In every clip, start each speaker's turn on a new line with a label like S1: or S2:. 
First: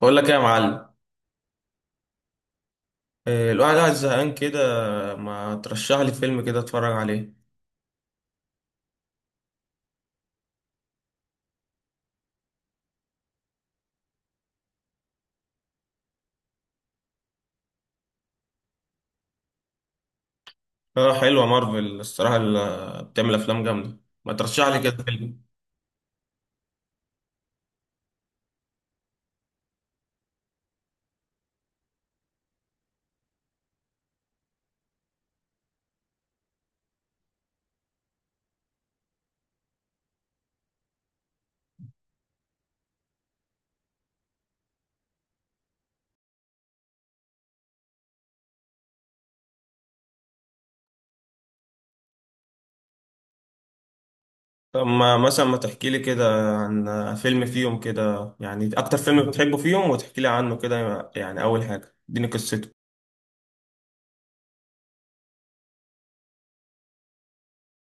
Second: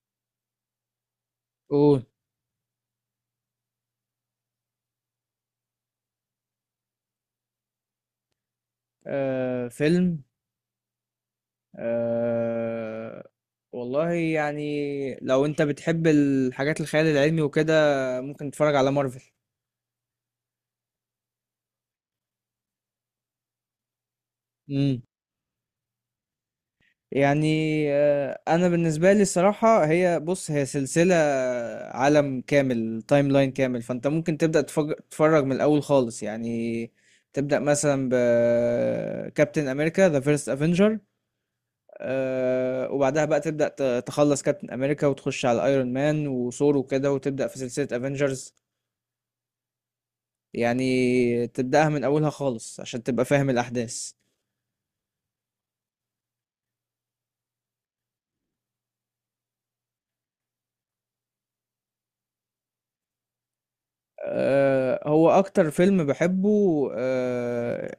S1: بقول لك ايه يا معلم.
S2: قول.
S1: إيه، الواحد قاعد زهقان كده. ما ترشح لي فيلم كده اتفرج عليه.
S2: فيلم. آه والله يعني، لو انت بتحب الحاجات الخيال العلمي وكده ممكن تتفرج على مارفل.
S1: اه، حلوه مارفل الصراحه اللي بتعمل افلام جامده. ما ترشح لي
S2: امم
S1: كده فيلم.
S2: يعني، انا بالنسبه لي الصراحه هي سلسله، عالم كامل تايم لاين كامل، فانت ممكن تبدا تتفرج من الاول خالص يعني. تبدا مثلا بكابتن امريكا ذا فيرست افنجر، وبعدها بقى تبدأ تخلص كابتن أمريكا وتخش على ايرون مان وثور وكده وتبدأ في سلسلة افنجرز، يعني تبدأها من أولها خالص عشان تبقى فاهم الأحداث.
S1: طب ما مثلا ما تحكي لي كده عن فيلم فيهم، كده يعني اكتر فيلم بتحبه فيهم، وتحكي لي عنه كده، يعني اول حاجه اديني قصته.
S2: هو أكتر فيلم بحبه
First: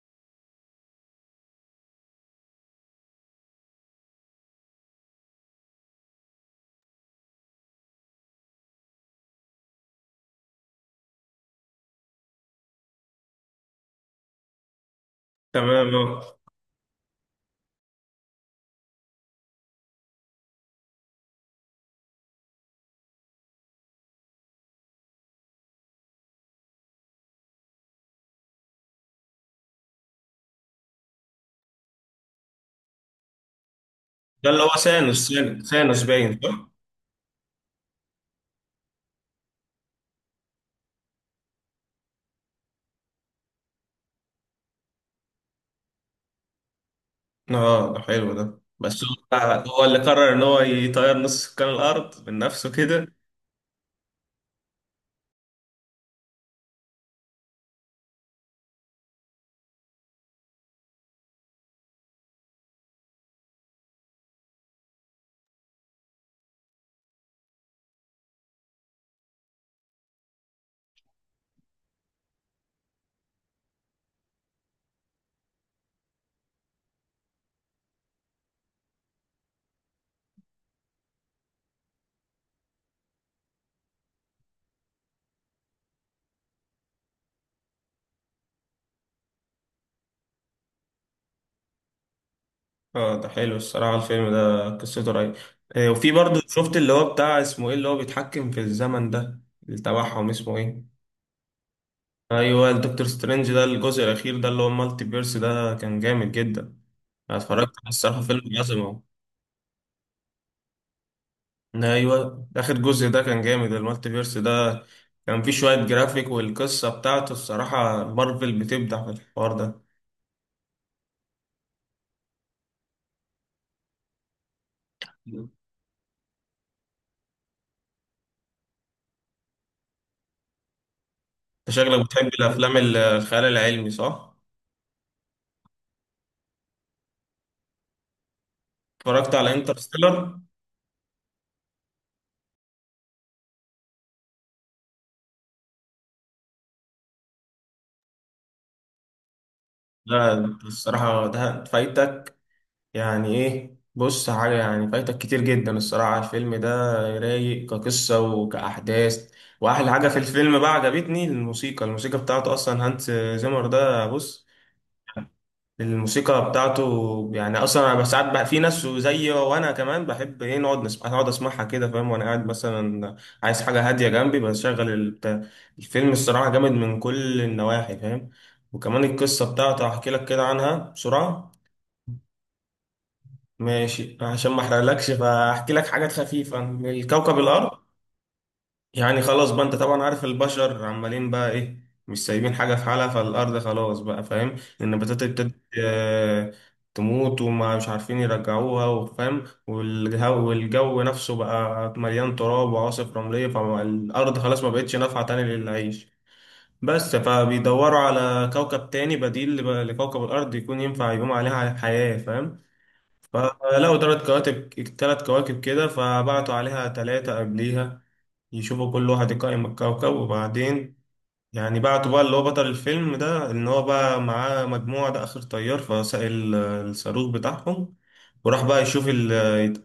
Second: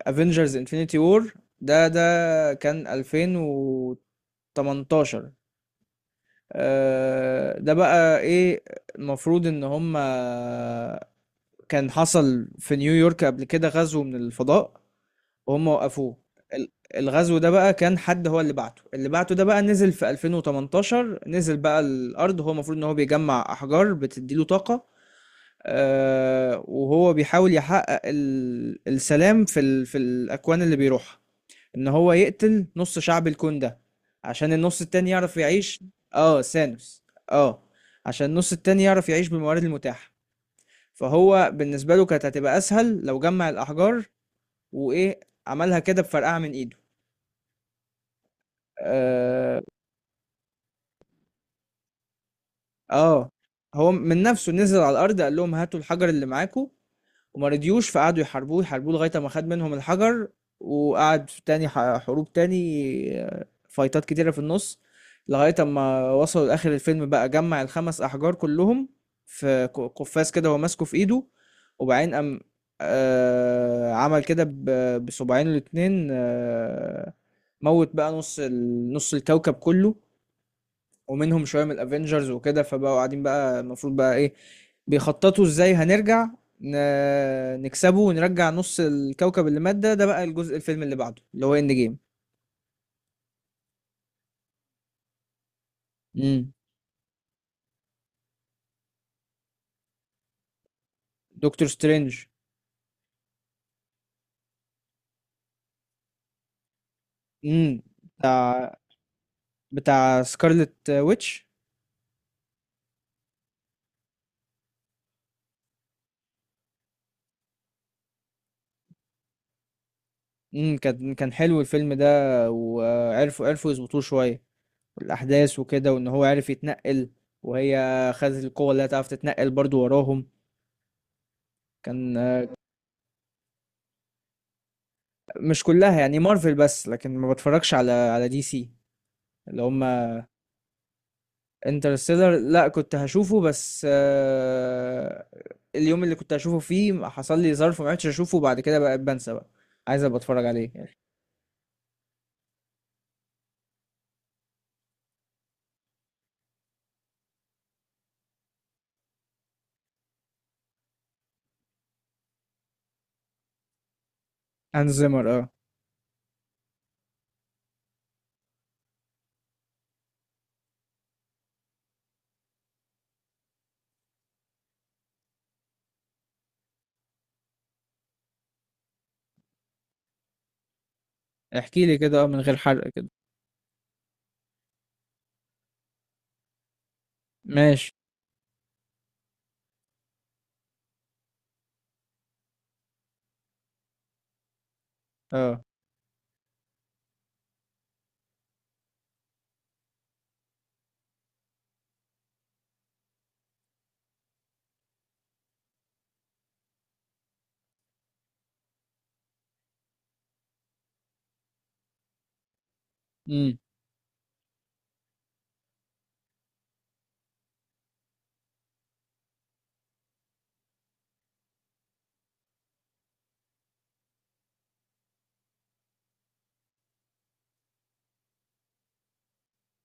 S2: افنجرز انفينيتي وور. ده كان 2018. آه، ده بقى ايه؟ المفروض ان هما كان حصل في نيويورك قبل كده غزو من الفضاء وهم
S1: تمام
S2: وقفوه.
S1: اه.
S2: ال- الغزو ده بقى كان حد هو اللي بعته، ده بقى نزل في 2018، نزل بقى الأرض. هو المفروض إن هو بيجمع أحجار بتديله طاقة. آه، وهو بيحاول يحقق السلام في ال في الأكوان اللي بيروحها، إن هو يقتل نص شعب الكون ده
S1: ده
S2: عشان
S1: اللي هو
S2: النص التاني
S1: سانوس،
S2: يعرف
S1: سانوس
S2: يعيش.
S1: سانوس باين،
S2: اه
S1: صح؟
S2: ثانوس. اه عشان النص التاني يعرف يعيش بالموارد المتاحة، فهو بالنسبة له كانت هتبقى أسهل لو جمع الأحجار وإيه، عملها كده بفرقعة من إيده.
S1: اه ده حلو ده، بس
S2: اه.
S1: هو هو اللي قرر ان هو يطير نص سكان الارض من نفسه كده.
S2: آه. هو من نفسه نزل على الارض قال لهم هاتوا الحجر اللي معاكم، وما رضيوش، فقعدوا يحاربوه يحاربوه لغايه ما خد منهم الحجر، وقعد في تاني حروب تاني، آه، فايتات كتيره في النص، لغايه ما وصلوا لاخر الفيلم بقى جمع الخمس احجار كلهم في قفاز كده هو ماسكه في ايده، وبعدين قام عمل كده بصباعين الاتنين. آه، موت بقى نص الكوكب كله ومنهم شويه من الافينجرز وكده، فبقوا قاعدين بقى المفروض بقى ايه، بيخططوا ازاي هنرجع نكسبه ونرجع نص الكوكب اللي مات ده. ده بقى الجزء الفيلم اللي بعده اللي هو اند جيم.
S1: اه ده حلو الصراحة، الفيلم ده قصته رهيبة. آه، وفي برضه
S2: امم،
S1: شفت اللي هو بتاع اسمه ايه اللي هو بيتحكم في الزمن ده اللي تبعهم، اسمه ايه؟
S2: دكتور سترينج.
S1: ايوه، الدكتور سترينج ده، الجزء الاخير ده اللي هو المالتي بيرس ده كان جامد جدا. انا اتفرجت
S2: امم،
S1: على الصراحة فيلم
S2: بتاع
S1: عظمة.
S2: بتاع سكارلت ويتش.
S1: ايوه اخر جزء ده كان جامد، المالتي بيرس ده كان فيه شوية جرافيك، والقصة بتاعته الصراحة مارفل بتبدع في الحوار ده.
S2: امم، كان كان حلو الفيلم ده، وعرفوا عرفوا يظبطوه شويه
S1: انت
S2: الاحداث وكده، وان هو عرف يتنقل، وهي خدت القوه اللي هتعرف تتنقل برضو وراهم.
S1: شكلك
S2: كان
S1: بتحب الافلام الخيال العلمي، صح؟
S2: مش كلها، يعني مارفل بس، لكن ما بتفرجش على على دي سي.
S1: اتفرجت على
S2: اللي هم
S1: انترستيلر؟
S2: انترستيلر لا كنت هشوفه، بس اليوم اللي كنت هشوفه فيه حصل لي ظرف ما عرفتش اشوفه، بعد كده بقى بنسى بقى. عايز ابقى
S1: لا
S2: اتفرج
S1: انت
S2: عليه.
S1: الصراحة ده فايتك، يعني ايه بص حاجة، يعني فايتك كتير جدا الصراحة الفيلم ده. رايق كقصة وكأحداث، وأحلى حاجة في الفيلم بقى عجبتني الموسيقى، الموسيقى بتاعته أصلا هانس زيمر ده بص.
S2: هانز زيمر، اه.
S1: الموسيقى بتاعته يعني أصلا أنا ساعات بقى في ناس زيي وأنا كمان بحب إيه نقعد نسمع، نقعد أسمعها كده فاهم، وأنا قاعد مثلا عايز حاجة هادية جنبي بشغل البتاع. الفيلم الصراحة جامد من كل النواحي فاهم، وكمان القصة بتاعته هحكي لك كده عنها بسرعة.
S2: احكي لي كده، اه، من غير حرق كده.
S1: ماشي عشان ما احرقلكش فاحكي لك حاجات خفيفة عن الكوكب الأرض.
S2: ماشي.
S1: يعني خلاص بقى أنت طبعا عارف البشر عمالين بقى إيه، مش سايبين حاجة في حالها، فالأرض خلاص بقى فاهم. النباتات ابتدت
S2: اه.
S1: تموت، وما مش عارفين يرجعوها وفاهم، والجو نفسه بقى مليان تراب وعواصف رملية، فالأرض خلاص ما بقتش نافعة تاني للعيش. بس فبيدوروا على كوكب تاني بديل لكوكب الأرض يكون ينفع يقوم عليها حياة فاهم.
S2: امم.
S1: فلقوا تلات كواكب، تلات كواكب كده، فبعتوا عليها تلاتة قبليها يشوفوا كل واحد يقيم الكوكب. وبعدين يعني بعتوا بقى اللي هو بطل الفيلم ده، إن هو بقى معاه مجموعة ده آخر طيار، فساق الصاروخ بتاعهم، وراح بقى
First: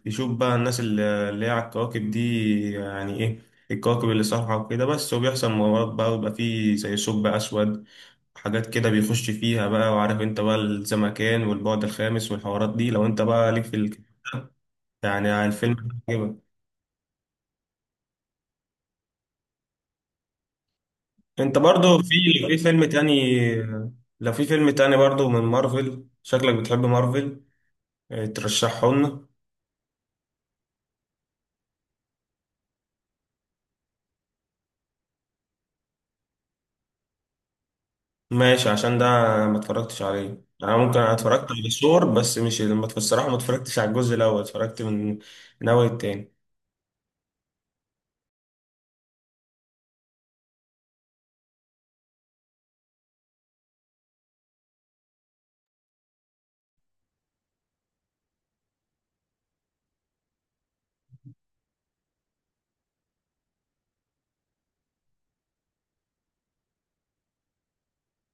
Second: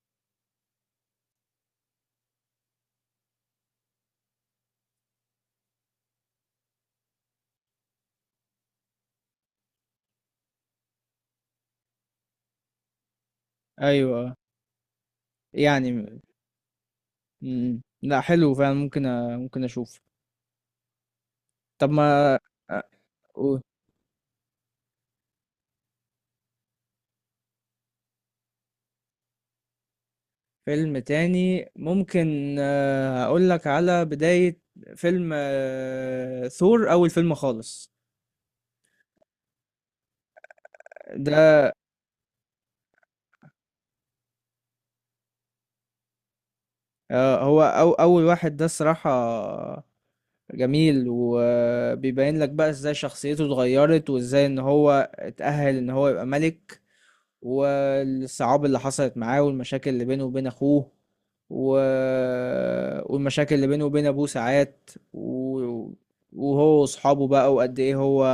S1: يشوف بقى الناس اللي هي على الكواكب دي، يعني إيه الكواكب اللي صالحة وكده. بس وبيحصل مغامرات بقى، ويبقى فيه زي ثقب أسود، حاجات كده بيخش فيها بقى، وعارف انت بقى الزمكان والبعد الخامس والحوارات دي لو انت بقى ليك في.
S2: ايوه. آه.
S1: يعني عن الفيلم،
S2: يعني،
S1: عجبك؟
S2: لا حلو فعلا، ممكن أ... ممكن اشوف.
S1: انت
S2: طب
S1: برضو في،
S2: ما،
S1: لو في
S2: آه،
S1: فيلم تاني، لو في فيلم تاني برضو من مارفل، شكلك بتحب مارفل اه، ترشحه لنا.
S2: فيلم تاني ممكن، اقول لك على بداية فيلم، آه، ثور، اول فيلم خالص
S1: ماشي عشان ده ما اتفرجتش عليه انا، ممكن انا اتفرجت
S2: ده.
S1: على ثور بس مش ما الصراحه ما اتفرجتش على الجزء الاول، اتفرجت من من اول التاني.
S2: هو أو اول واحد ده الصراحة جميل، وبيبين لك بقى ازاي شخصيته اتغيرت وازاي ان هو اتأهل ان هو يبقى ملك، والصعاب اللي حصلت معاه، والمشاكل اللي بينه وبين اخوه و... والمشاكل اللي بينه وبين ابوه ساعات و... وهو واصحابه بقى، وقد ايه هو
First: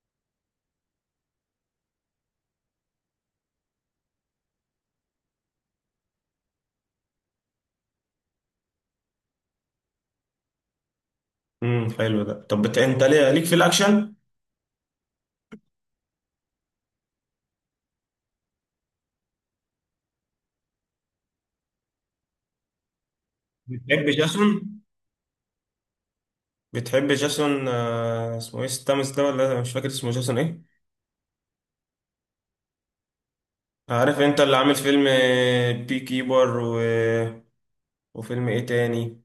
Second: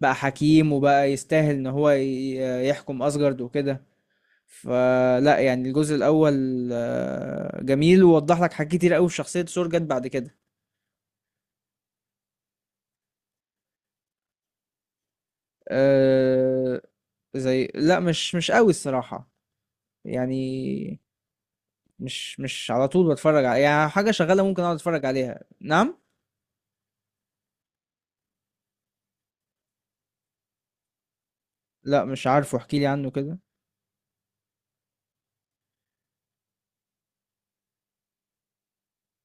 S2: بقى حكيم وبقى يستاهل ان هو يحكم اسجارد وكده. فلا يعني الجزء الاول، آه، جميل ووضح لك حاجات كتير قوي في شخصية سور جت بعد كده.
S1: حلو ده. طب انت ليه ليك في الاكشن؟
S2: آه، زي لا مش مش قوي الصراحة، يعني مش مش على طول بتفرج على، يعني
S1: بتحب
S2: حاجة شغالة
S1: جاسون؟
S2: ممكن اقعد اتفرج عليها. نعم.
S1: بتحب جاسون آه، اسمه ايه ستامس ده ولا مش فاكر اسمه جاسون ايه.
S2: لا مش عارفه، احكي لي عنه كده.
S1: عارف انت اللي عامل فيلم آه، بي كيبر و وفيلم ايه تاني،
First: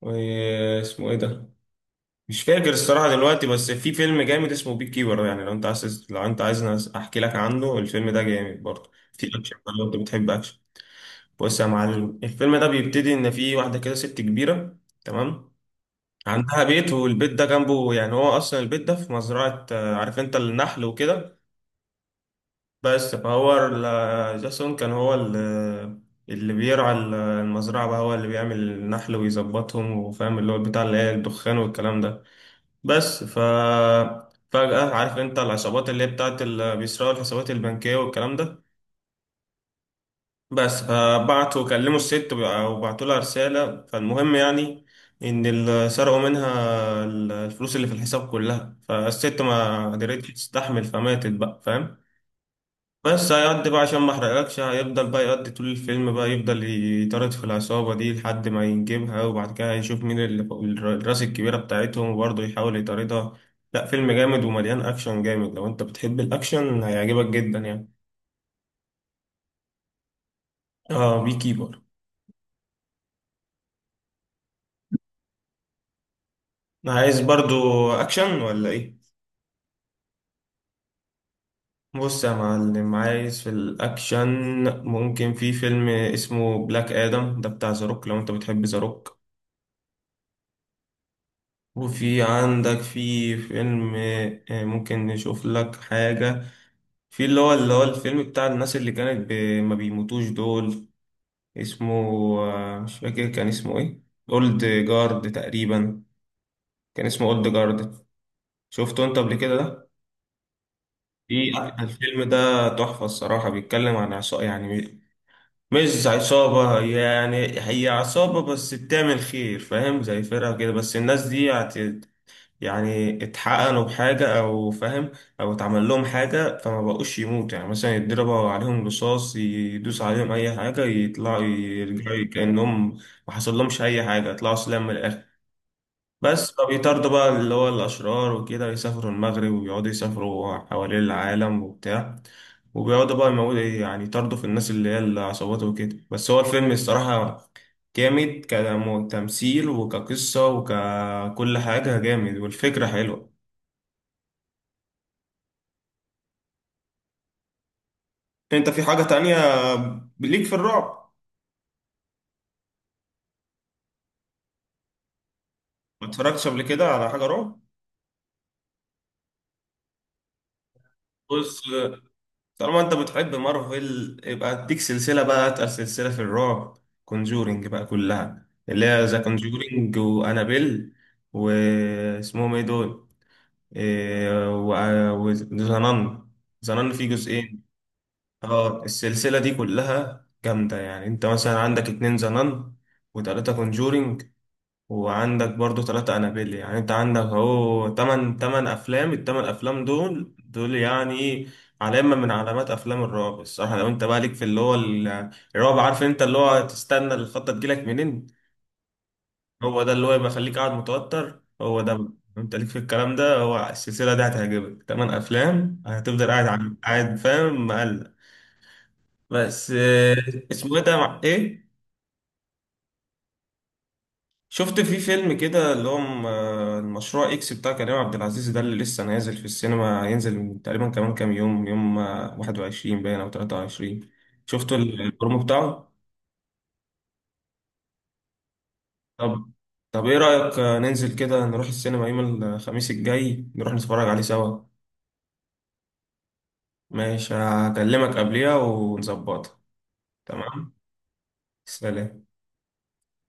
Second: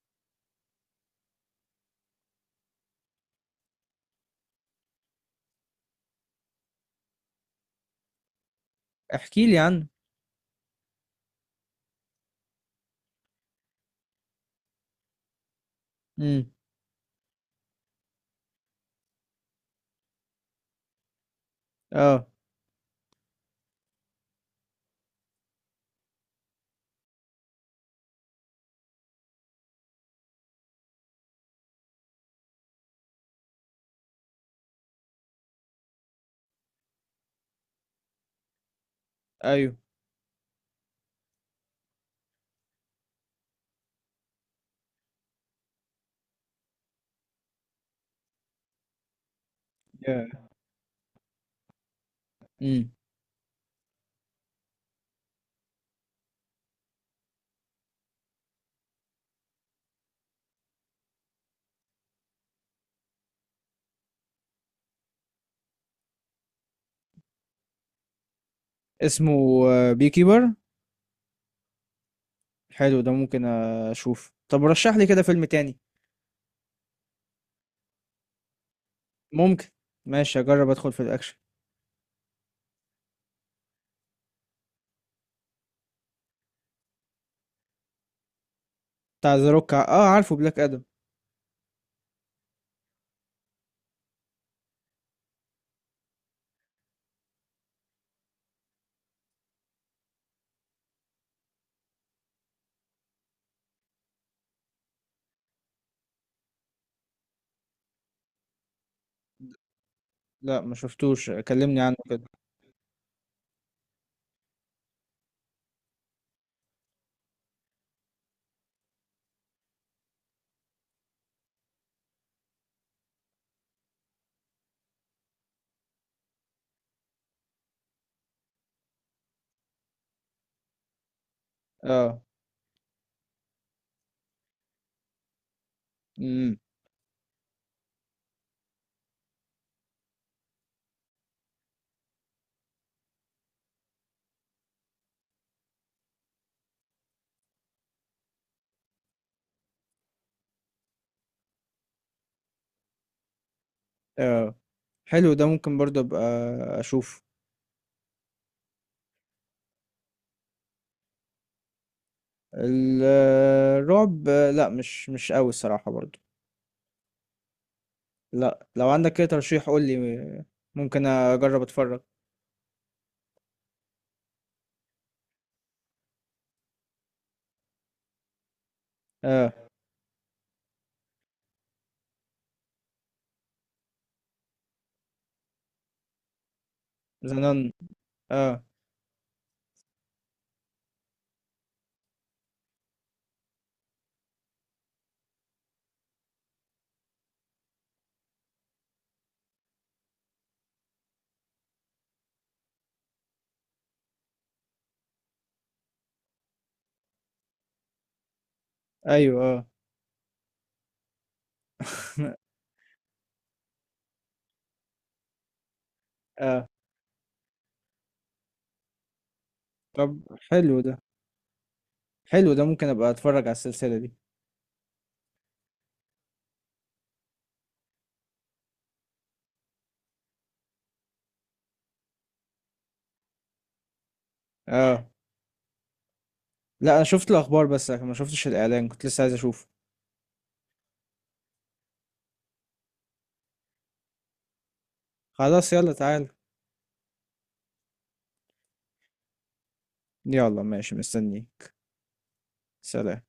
S1: واسمه ايه ده، مش فاكر الصراحة دلوقتي، بس في فيلم جامد اسمه بيك كيبر، يعني لو انت عايز لو انت عايز احكي لك عنه، الفيلم ده جامد برضه في
S2: احكي
S1: اكشن
S2: لي
S1: بقى لو
S2: عنه.
S1: انت بتحب اكشن. بص يا معلم الفيلم ده بيبتدي ان في واحدة كده ست كبيرة، تمام،
S2: امم.
S1: عندها بيت، والبيت ده جنبه، يعني هو اصلا البيت ده في مزرعة آه، عارف انت النحل وكده.
S2: اه.
S1: بس فهو جاسون كان هو اللي بيرعى المزرعة بقى، هو اللي بيعمل النحل ويظبطهم وفاهم اللي هو بتاع اللي هي الدخان والكلام ده. بس ف فجأة عارف انت العصابات اللي هي بتاعت اللي بيسرقوا الحسابات البنكية والكلام ده.
S2: ايوه.
S1: بس فبعتوا كلموا الست وبعتوا لها رسالة، فالمهم يعني ان سرقوا منها الفلوس اللي في الحساب كلها، فالست ما قدرتش تستحمل فماتت بقى فاهم.
S2: امم.
S1: بس هيقضي بقى، عشان ما احرقلكش، هيفضل بقى يقضي طول الفيلم بقى، يفضل يطارد في العصابة دي لحد ما ينجبها، وبعد كده هيشوف مين اللي الراس الكبيرة بتاعتهم، وبرضه يحاول يطاردها. لا فيلم جامد ومليان أكشن جامد، لو أنت بتحب الأكشن هيعجبك جدا يعني.
S2: اسمه بي كيبر؟
S1: اه بي كيبر.
S2: حلو ده، ممكن اشوف. طب رشح لي كده فيلم تاني
S1: عايز برضه أكشن ولا إيه؟
S2: ممكن. ماشي اجرب ادخل في الاكشن.
S1: بص يا معلم عايز في الأكشن، ممكن في فيلم اسمه بلاك آدم ده بتاع زاروك، لو أنت بتحب زاروك.
S2: بتاع ذا روك، اه عارفه بلاك ادم.
S1: وفي عندك في فيلم ممكن نشوف لك حاجة، في اللي هو الفيلم بتاع الناس اللي كانت ما بيموتوش دول، اسمه آه، مش فاكر كان اسمه ايه، اولد جارد تقريبا، كان اسمه اولد جارد. شفته انت قبل كده ده؟
S2: لا ما شفتوش،
S1: في
S2: كلمني عنه
S1: الفيلم
S2: كده.
S1: ده تحفة الصراحة، بيتكلم عن عصابة يعني مش عصابة، يعني هي عصابة بس بتعمل خير فاهم، زي فرقة كده، بس الناس دي يعني اتحقق لهم حاجة أو فاهم، أو اتعمل لهم حاجة فما بقوش يموت، يعني مثلا يتضربوا عليهم رصاص، يدوس عليهم أي حاجة، يطلعوا
S2: اه.
S1: يرجعوا كأنهم ما حصل لهمش أي حاجة، يطلعوا سلام من الآخر. بس
S2: امم.
S1: فبيطاردوا بقى اللي هو الأشرار وكده، يسافروا المغرب ويقعدوا يسافروا حوالين العالم وبتاع، وبيقعدوا بقى يموتوا يعني، يطاردوا في الناس اللي هي العصابات وكده، بس هو الفيلم الصراحة جامد كتمثيل وكقصة وككل حاجة جامد، والفكرة حلوة.
S2: اه، حلو ده، ممكن برضه ابقى اشوف.
S1: انت في حاجة تانية ليك في الرعب؟
S2: ال- الرعب، آه، لا مش مش قوي الصراحة
S1: ما
S2: برضه.
S1: اتفرجتش قبل كده على حاجة رعب؟
S2: لا لو عندك كده ترشيح قول لي، ممكن
S1: بص،
S2: اجرب اتفرج.
S1: طالما انت بتحب مارفل يبقى اديك سلسلة بقى اتقل سلسلة في الرعب، كونجورينج بقى كلها، اللي هي ذا
S2: اه.
S1: كونجورينج وانابيل واسمهم ايه دول، إيه، وذا نان، ذا نان فيه
S2: زنان،
S1: جزئين.
S2: اه.
S1: اه السلسلة دي كلها جامدة، يعني انت مثلا عندك اتنين ذا نان، وتلاتة كونجورينج، وعندك برضو ثلاثة أنابيل، يعني أنت عندك أهو تمن تمن أفلام التمن أفلام، دول يعني علامة من علامات أفلام الرعب الصراحة. لو أنت بقى ليك في اللي هو الرعب، عارف أنت اللي هو تستنى الخطة تجيلك منين،
S2: ايوه. اه.
S1: هو ده اللي هو يبقى يخليك قاعد متوتر، هو ده بقى. لو أنت ليك في الكلام ده هو السلسلة دي هتعجبك، تمن أفلام هتفضل قاعد
S2: اه.
S1: قاعد فاهم مقلق بس
S2: طب،
S1: آه. اسمه
S2: حلو
S1: إيه
S2: ده،
S1: ده مع إيه؟
S2: حلو ده، ممكن ابقى اتفرج على السلسلة دي.
S1: شفت في فيلم كده اللي هو المشروع اكس بتاع كريم عبد العزيز ده اللي لسه نازل في السينما، هينزل تقريبا كمان كام يوم آه، 21 باين او 23؟ شفتوا
S2: اه.
S1: البرومو بتاعه؟
S2: لا انا شفت الاخبار بس، لكن ما شفتش الاعلان، كنت لسه عايز
S1: طب
S2: اشوفه.
S1: طب ايه رأيك آه، ننزل كده نروح السينما يوم الخميس الجاي، نروح نتفرج عليه سوا.
S2: خلاص يلا تعال.
S1: ماشي هكلمك قبليها ونظبطها.
S2: يلا
S1: تمام.
S2: ماشي، مستنيك.
S1: سلام.
S2: سلام.